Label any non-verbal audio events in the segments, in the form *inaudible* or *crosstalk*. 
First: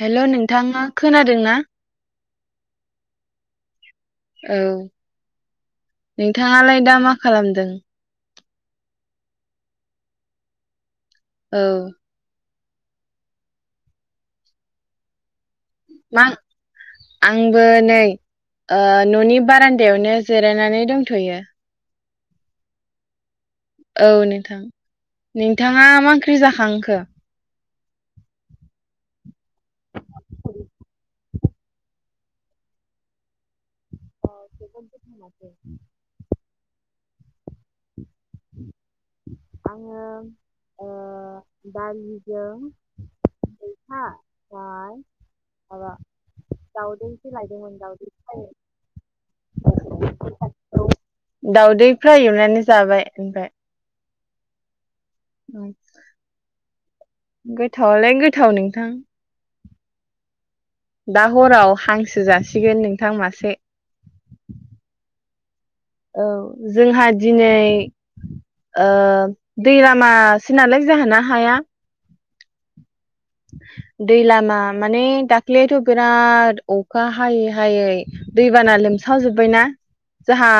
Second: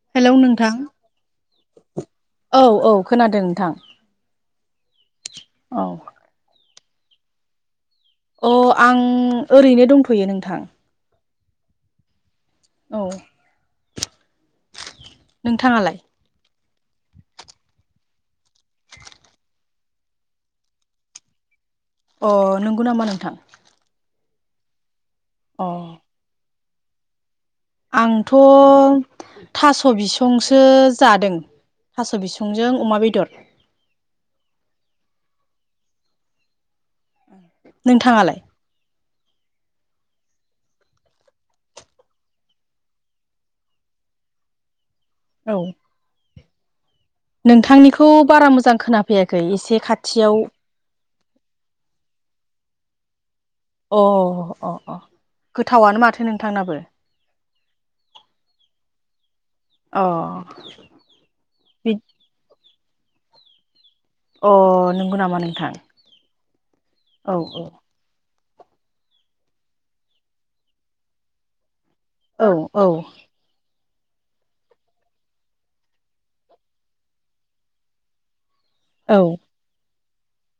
हेल' hello नोंथां नोंथाङा खोनादों ना? औ औ खोनादों नोंथां। औ औ नोंथाङालाय दा मा खालामदों? अ आं ओरैनो दंथ'यो नोंथां। औ औ नोंथाङालाय? मा आंबो नै ओ न'नि बारान्दायावनो जिरायनानै दंथ'यो । अ नंगौ नामा नोंथां? औ नोंथां अ नोंथाङा मा ओंख्रि जाखांखो? आंथ' थास' बिसंसो जादों। थास' बिसंजों अमा बेदर। *inaudible* नोंथाङालाय? आङो ओ दालिजों मैथा ओमफ्राय औ माबा दाउदैसो लायदोंमोन दाउदै नोंथांनिखौ फ्राय बारा मोजां खोनाफैयाखै एसे खाथियाव दावदै फ्राय एवनानै जाबाय ओमफ्राय अ अ अ गोथावानो माथो नोंथांनाबो गोथावालाय गोथाव नोंथां अ दा हराव बि हांसो जासिगोन नोंथां मासे अ नंगौ नामा नोंथां? औ जोंहा औ औ दिनै ओ दै लामासो नालाय जोंहाना हाया औ औ दै लामा माने दाखलैथ' बिराद अखा हायै हायै दैबाना औ लोमसाजोब्बायना जोंहा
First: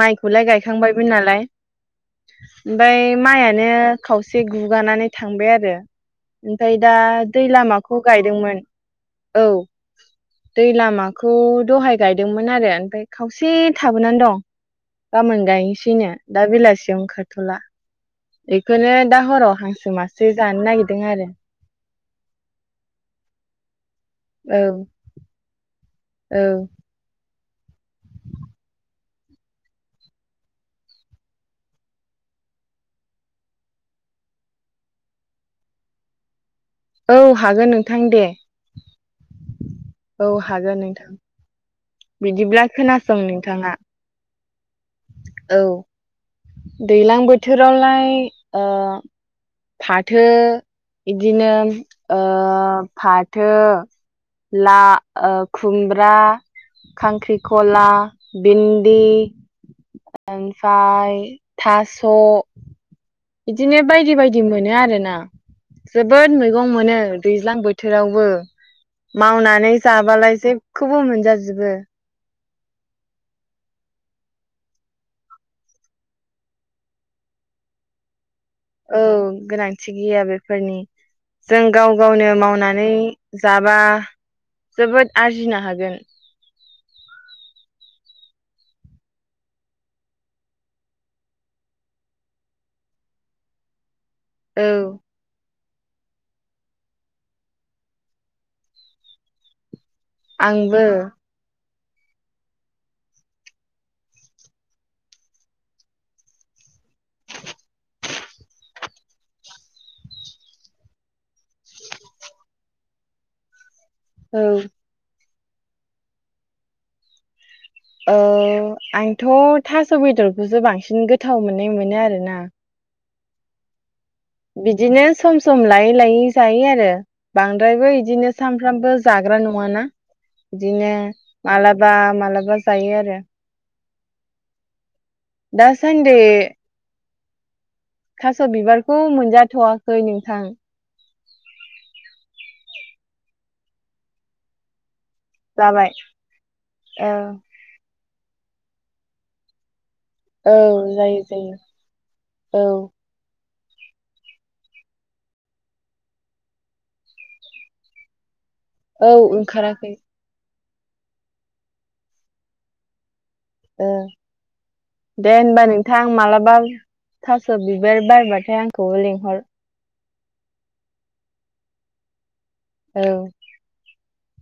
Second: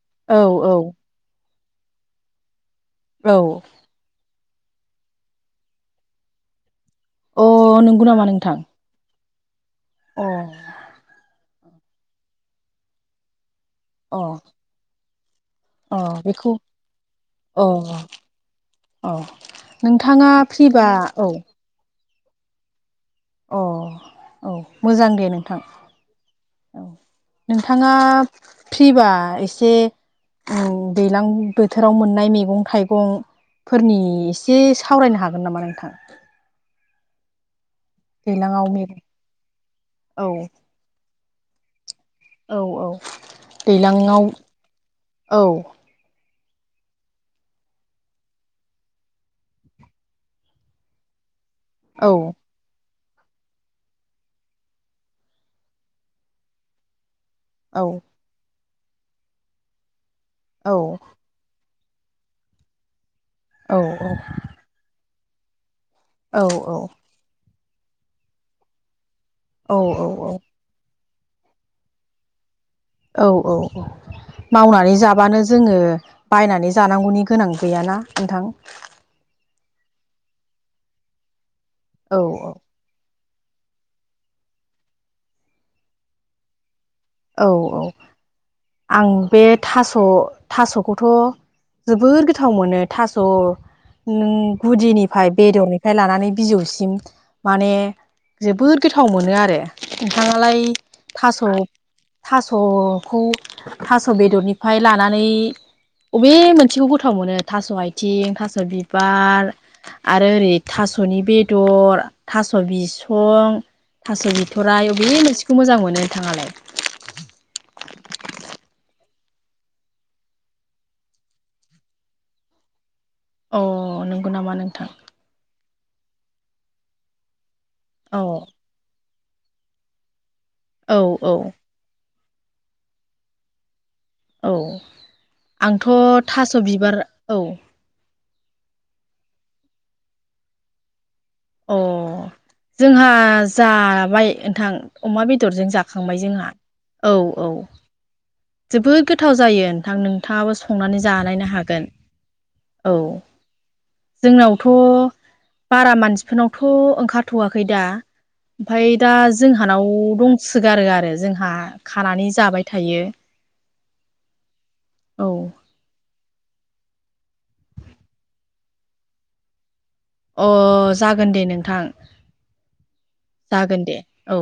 माइखौलाय औ औ गायखांबायमोन नालाय ओमफ्राय औ माइआानो खावसे गुगानानै थांबाय आरो ओमफ्राय दा दै अ लामाखौ नंगौ नामा नोंथां? गायदोंमोन औ अ दै लामाखौ दहाय गायदोंमोन आरो ओमफ्राय खावसे थाबोनानै दं अ गाबोन गायनोसैनो दा बेखौ बेलासियाव ओंखारथ'ला अ बेखौनो अ दा हराव हांसो नोंथाङा माासो जानो फ्रिबा नागिरदों औ आरो अ औ मोजां दे नोंथां । औ नोंथाङा फ्रि बा एसे उम दैज्लां बोथोराव मोननाय मैगं-थाइगं फोरनि एसे सावरायनो हागोन नामा नोंथां? औ हागोन नोंथां दे दैलाङाव मैगं औ हागोन नोंथां औ बिदिब्ला औ खोनासं नोंथाङा दैलाङाव औ दै्लां बोथोरावलाय फाथो बिदिनो औ ओ फाथो ला ओ खुमब्रा खांख्रि औ कला भिन्दि औ ओमफ्राय थास' औ बिदिनो बायदि बायदि मोनो आरोना जोबोद औ मैगं मोनो दैज्लां बोथोरावबो मावनानै औ जाबालाय जेबखौबो मोनजाजोबो। औ औ औ। मावनानै जाबानो जोङो बायनानै जानांगौनि गोनां गैयाना नोंथां? औ गोनांथि गैया बेफोरनि जों गाव औ गावनो औ मावनानै जाबा जोबोद आरजिनो हागोन। औ औ आं बे थास' थास' खौथ' जाबोर गोथाव मोनो थास' ओ औ गुदिनिफ्राय बेदरनि फ्राय लानानै बिजौसिम माने जोबोद गोथाव मोनो आरो। नोंथाङालाय आंबो थास' थास'खौ थास' बेदरनिफ्राय लानानै अबे मोनसेखौ गोथाव मोनो थास' आथिं थास' बिबार आरो ओरै था स'नि बेदर थास' बिसं थास' औ बिथ'राय अबे मोनसेखौ मोजां मोनो नोंथाङालाय? थ' थास' बेदरखौसो बांसिन गोथाव मोननाय मोनो आरोना। अ नों बिदिनो सम सम लायै लायै जायो आरो बांद्रायबो औ बिदिनो सानफ्रामबो जाग्रा नङाना बिदिनो औ औ मालाबा मालाबा जायो आरो औ आंथ' दासान्दि थास' बिबार औ थास' बिबारखौ मोनजाथ'वाखै नोंथां अ जोंहा जाबाय नोंथां अमा बेदरजों जाबाय जाखांबाय जोंहा, औ औ जोबोद गोथाव जायो नोंथां, औ नोंथाङाबो संनानै जायो जानायनो जायो हागोन औ। जोंनावथ' बारा मानसिफोरनावथ' ओंखारथ'वाखै दा ओमफ्राय औ दा जोंहानाव ओंखाराखै दं सोगारो आरो जोंहा खानानै जाबाय थायो। औ दे होनबा नोंथां मालाबा थास' बिबार बारबाथाय आंखौबो लेंहर । अ जागोन दे नोंथां औ जागोन दे। औ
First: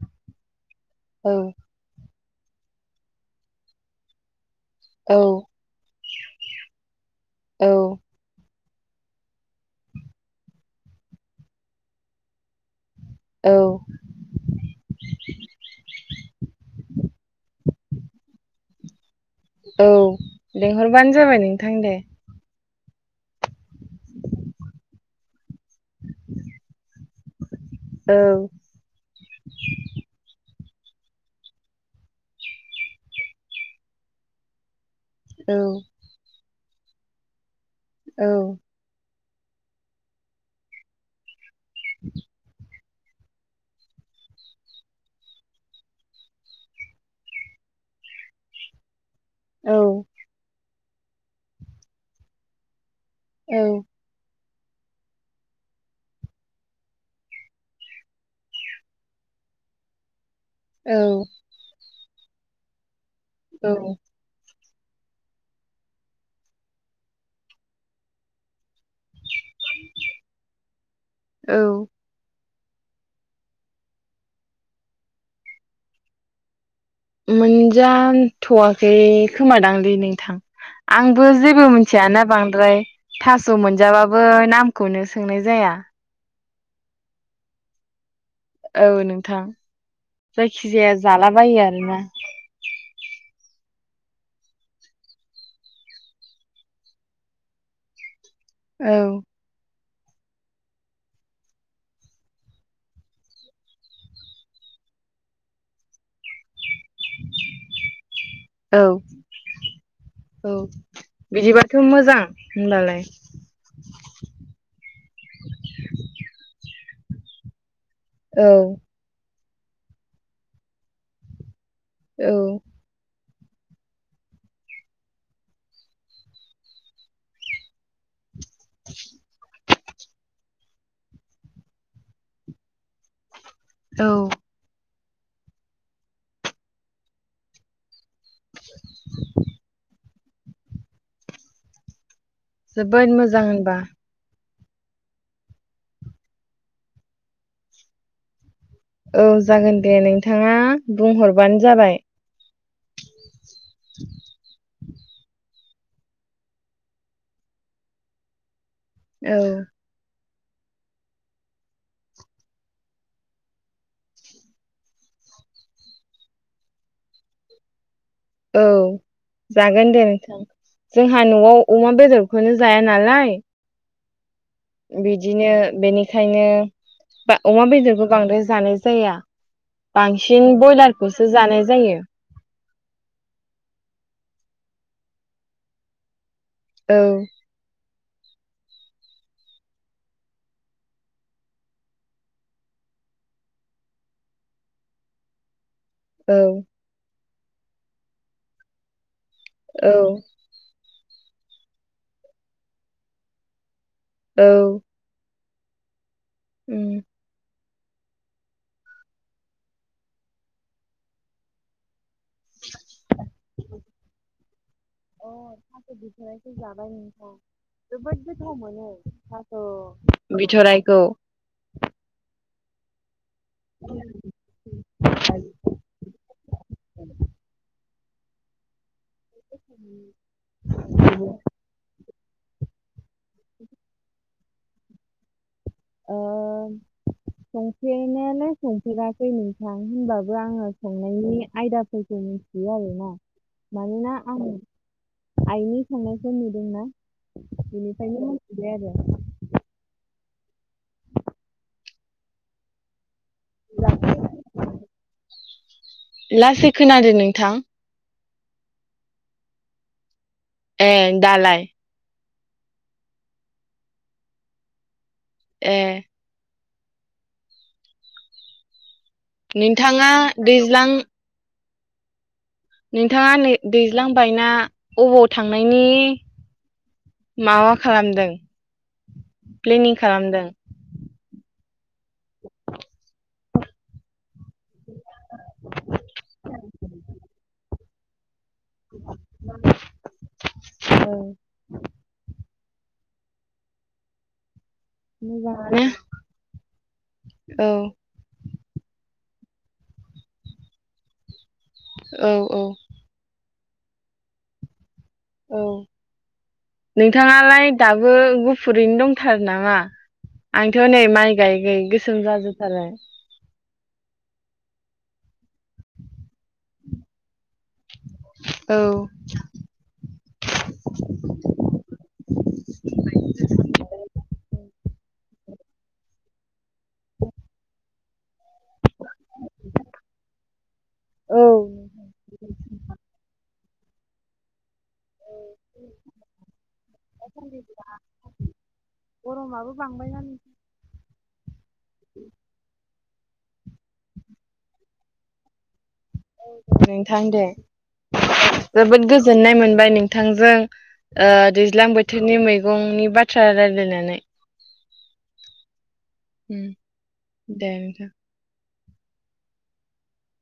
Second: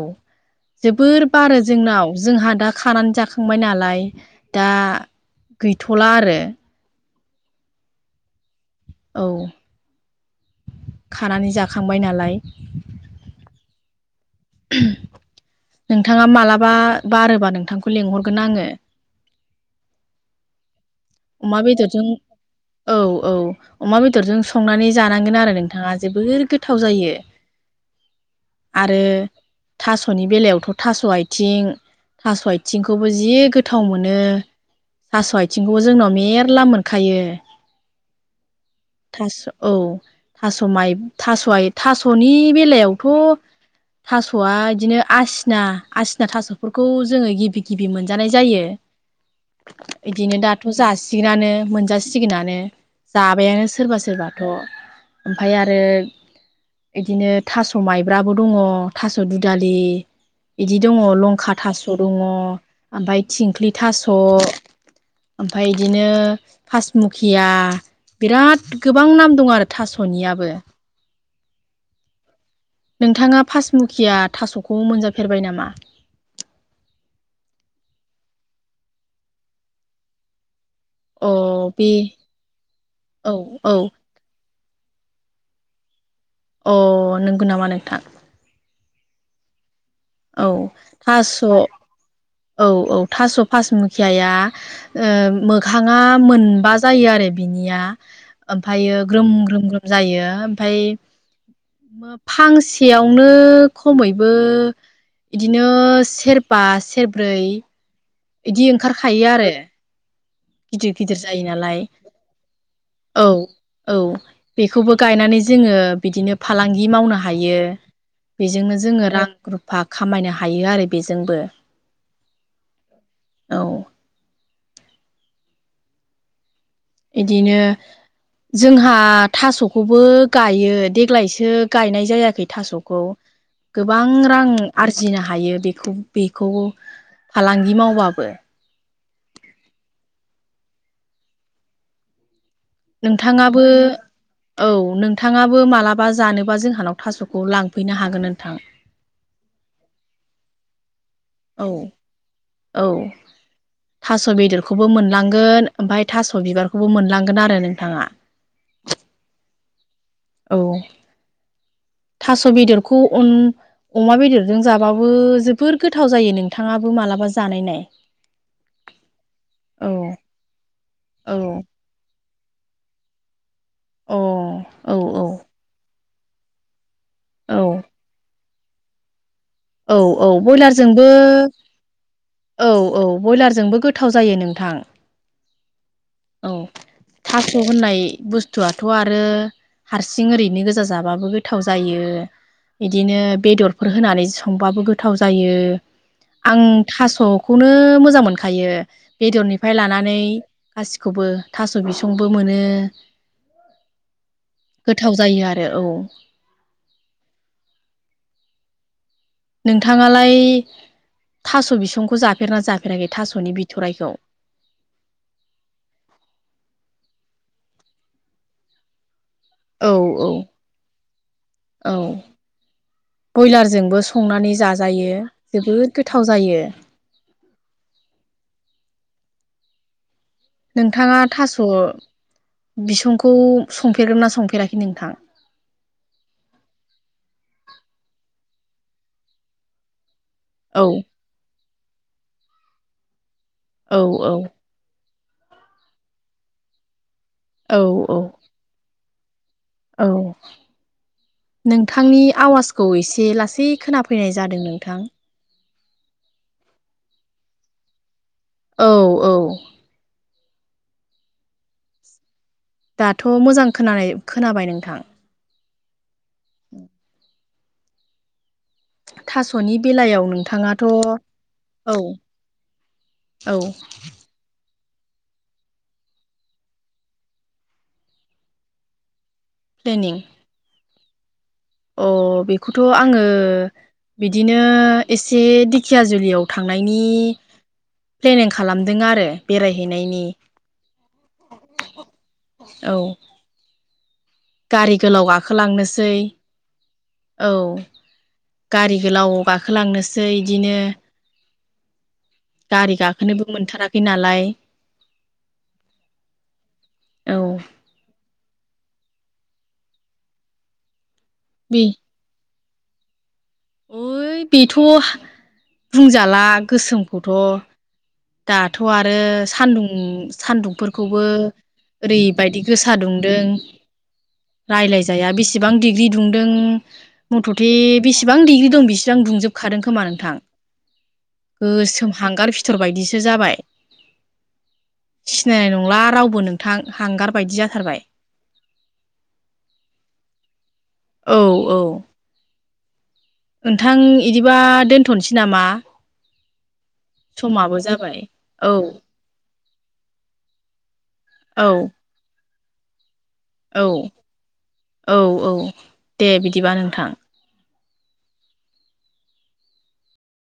जोबोर औ बारो जोंनाव जोंहा दा खानानै जाखांबाय नालाय दा औ गैथ'ला आरो। औ। औ। खानानै जाखांबाय नालाय। औ। *inaudible* नोंथाङा मालाबा बारोबा नोंथांखौ लिंहरगोन आङो। औ लिंहरबानो जाबाय अमा नोंथां दे बेदरजों । औ औ अमा बेदरजों संनानै जानांगोन आरो नों थाङा जोबोर गोथाव जायो औ आरो थास'नि बेलायावथ' थास' आथिं थास' आथिंखौबो जि गोथाव मोनो थास' औ आथिं खौबो जोंनाव मेरला मोनखायो। औ। थास' औ थास' माइ थास' आ थास'नि बेलायावथ' थास'आ बिदिनो आसिना आसिना थास'फोरखौ जोङो गिबि गिबि मोनजानाय जायो। औ बिदिनो दाथ' जासिगोनानो, मोनजासिगोनानो औ जाबायानो सोरबा सोरबाथ'। ओमफाय आरो बिदिनो थास' माइब्राबो दङ, थास' दुदालि बिदि दङ औ लंखा थास' दङ ओमफ्राय औ थिंख्लि थास' ओमफफ्राय बिदिनो फासमुखिया बिराद गोबां नाम दं आरो थास'नियाबो। औ नोंथाङा पासमुकिया थास'खौ मोनजाफेरबाय नामा? मोनजाथ'वाखै खोमादांलै नोंथां, आंबो अ जेबो बे मिथियाना बांद्राय, औ थास' औ मोनजाबाबो नाम खौनो सोंनाय जाया। अह नंगौ नामा नोंथां? औ नोंथां। औ जायखिजाया थास' जालाबायो आरोना औ औ थास' पासमुखियाया ओ मोखाङा मोनबा जायो आरो बिनिया। औ ओमफ्रायो ग्रोम ग्रोम ग्रोम जायो। ओमफाय फांसेयावनो खमैबो बिदिनो सेरबा सेरब्रै बिदि औ ओंखारखायो आरो, औ गिदिर गिदिर जायो बिदिबाथ' नालाय। मोजां होनबालाय औ औ बेखौबो गायनानै जोङो बिदिनो फालांगि मावनो हायो। औ बेजोंनो जोङो रां रुफा खामायनो हायो आरो बेजोंबो। औ। औ। बिदिनो जोंहा थास' खौबो गायो देग्लायसो गायनाय जायाखै थास'खौ। गोबां औ रां आरो जिनो हायो बेखौ बेखौ फालांगि मावबाबो जोबोद मोजां नोंथाङाबो होनबा औ नोंथाङाबो मालाबा जानोबा जोंहानाव थास'खौ लांफैनो हागोन नोंथां औ जागोन दे नोंथाङा बुंहरबानो औ जाबाय औ थास' बेदरखौबो मोनलांगोन ओमफाय थास' बिबारखौबो मोनलांगोन आरो नोंथाङा औ औ थास' बेदरखौ अ अमा बेदरजों जाबाबो जोबोर गोथाव जायो नोंथाङाबो मालाबा जानाय नाय औ जागोन दे नोंथां जोंहा औ न'आव अमा बेदर खौनो जाया नालाय अ औ बिदिनो बेनिखायनो औ अमा बेदरखौ बांद्राय जानाय जाया औ औ बांसिन बयलारजोंबो ब्रयलारखौसो जानाय जायो औ औ बयलारजोंबो गोथाव जायो नोंथां औ थास' होननाय बुस्थुआथ' आरो हारसिं ओरैनो गोजा जाबाबो गोथाव जायो बिदिनो बेदरफोर होनानै संबाबो गोथाव जायो औ आं थास'खौनो मोजां मोनखायो बेदरनिफ्राय औ लानानै गासिखौबो थास' बिसंबो मोनो औ गोथाव जायो आरो औ उम नोंथाङालाय थास' बिसंखौ जाफेरना जाफेराखै थास'नि बिथराइखौ अ थास बिथराखौ जाबाय नोंथां जोबोद गोथाव मोनो अ औ औ बिथरायखौ ब्रयलारजोंबो संनानै जाजायो जोबोर गोथाव जायो *inaudible* नोंथाङा थास' बिसंखौ संफेरदोंना संफेराखै नोंथां ओ संफेरनायालाय संफेराखै नोंथां होनबाबो बो आङो औ संनायनि आयदाफोरखौ मिथियो आरोना औ मानोना औ आं आइनि संनायखौ नुदोंना औ औ बेनिफ्रायनो मिथिबाय आरो औ नोंथांनि आवाजखौ एसे लासै खोनाफैनाय जादों नोंथां लासै खोनादों नोंथां औ औ ए दालाय दाथ' मोजां खोनानाय खोनाबाय नोंथां ए *inaudible* थास'नि नोंथाङा बेलायाव नोंथाङाथ' दैज्लां औ नोंथाङा औ दैज्लांबायना अबाव थांनायनि माबा खालामदों प्लेनिं खालामदों अ बेखौथ' आङो बिदिनो इसे दिखियाजुलियाव थांनायनि प्लेनिं खालामदों आरो बेरायहैनायनि। औ। गारि गोलाव गाखोलांनोसै औ। गारि गोलाव गाखोलांनोसै इदिनो औ औ। गारि गाखोनोबो मोनथाराखै नालाय औ औ नोंथाङालाय दाबो गु फुरैनो दंथारो नामा आंथ' नै माइ गायै बे गायै गोसोम जाजोब थारबाय। ओइ बेथ' बुंजाला गोसोमखौथ' औ दाथ' आरो सान्दुं सान्दुंफोरखौबो ओरैबायदि गोसा दुंदों। रायलायजाया बेसेबां डिग्रि दुंदों मुथथे बिसि बां दिग्रि दं बिसिबां दुंजोबखादों खोमा नोंथां। औ गोसोम हांगार फिथर बायदिसो जाबाय। सिनायनाय नंला रावबो नोंथां हांगार बायदि दासान्दि बिराद जाथारबाय। गरमाबो बांबायना नों औ। औ *inaudible* नोंथां इदिबा दोनथ'नोसै नामा? नोंथां दे समाबो जाबाय औ जोबोद गोजोननाय मोन बाय नोंथांजों ओ औ दैज्लां बोथोरनि मैगंनि बा थ्रा औ रायलायनानै औ औ दे ओम बिदिबा नोंथां दे। *inaudible*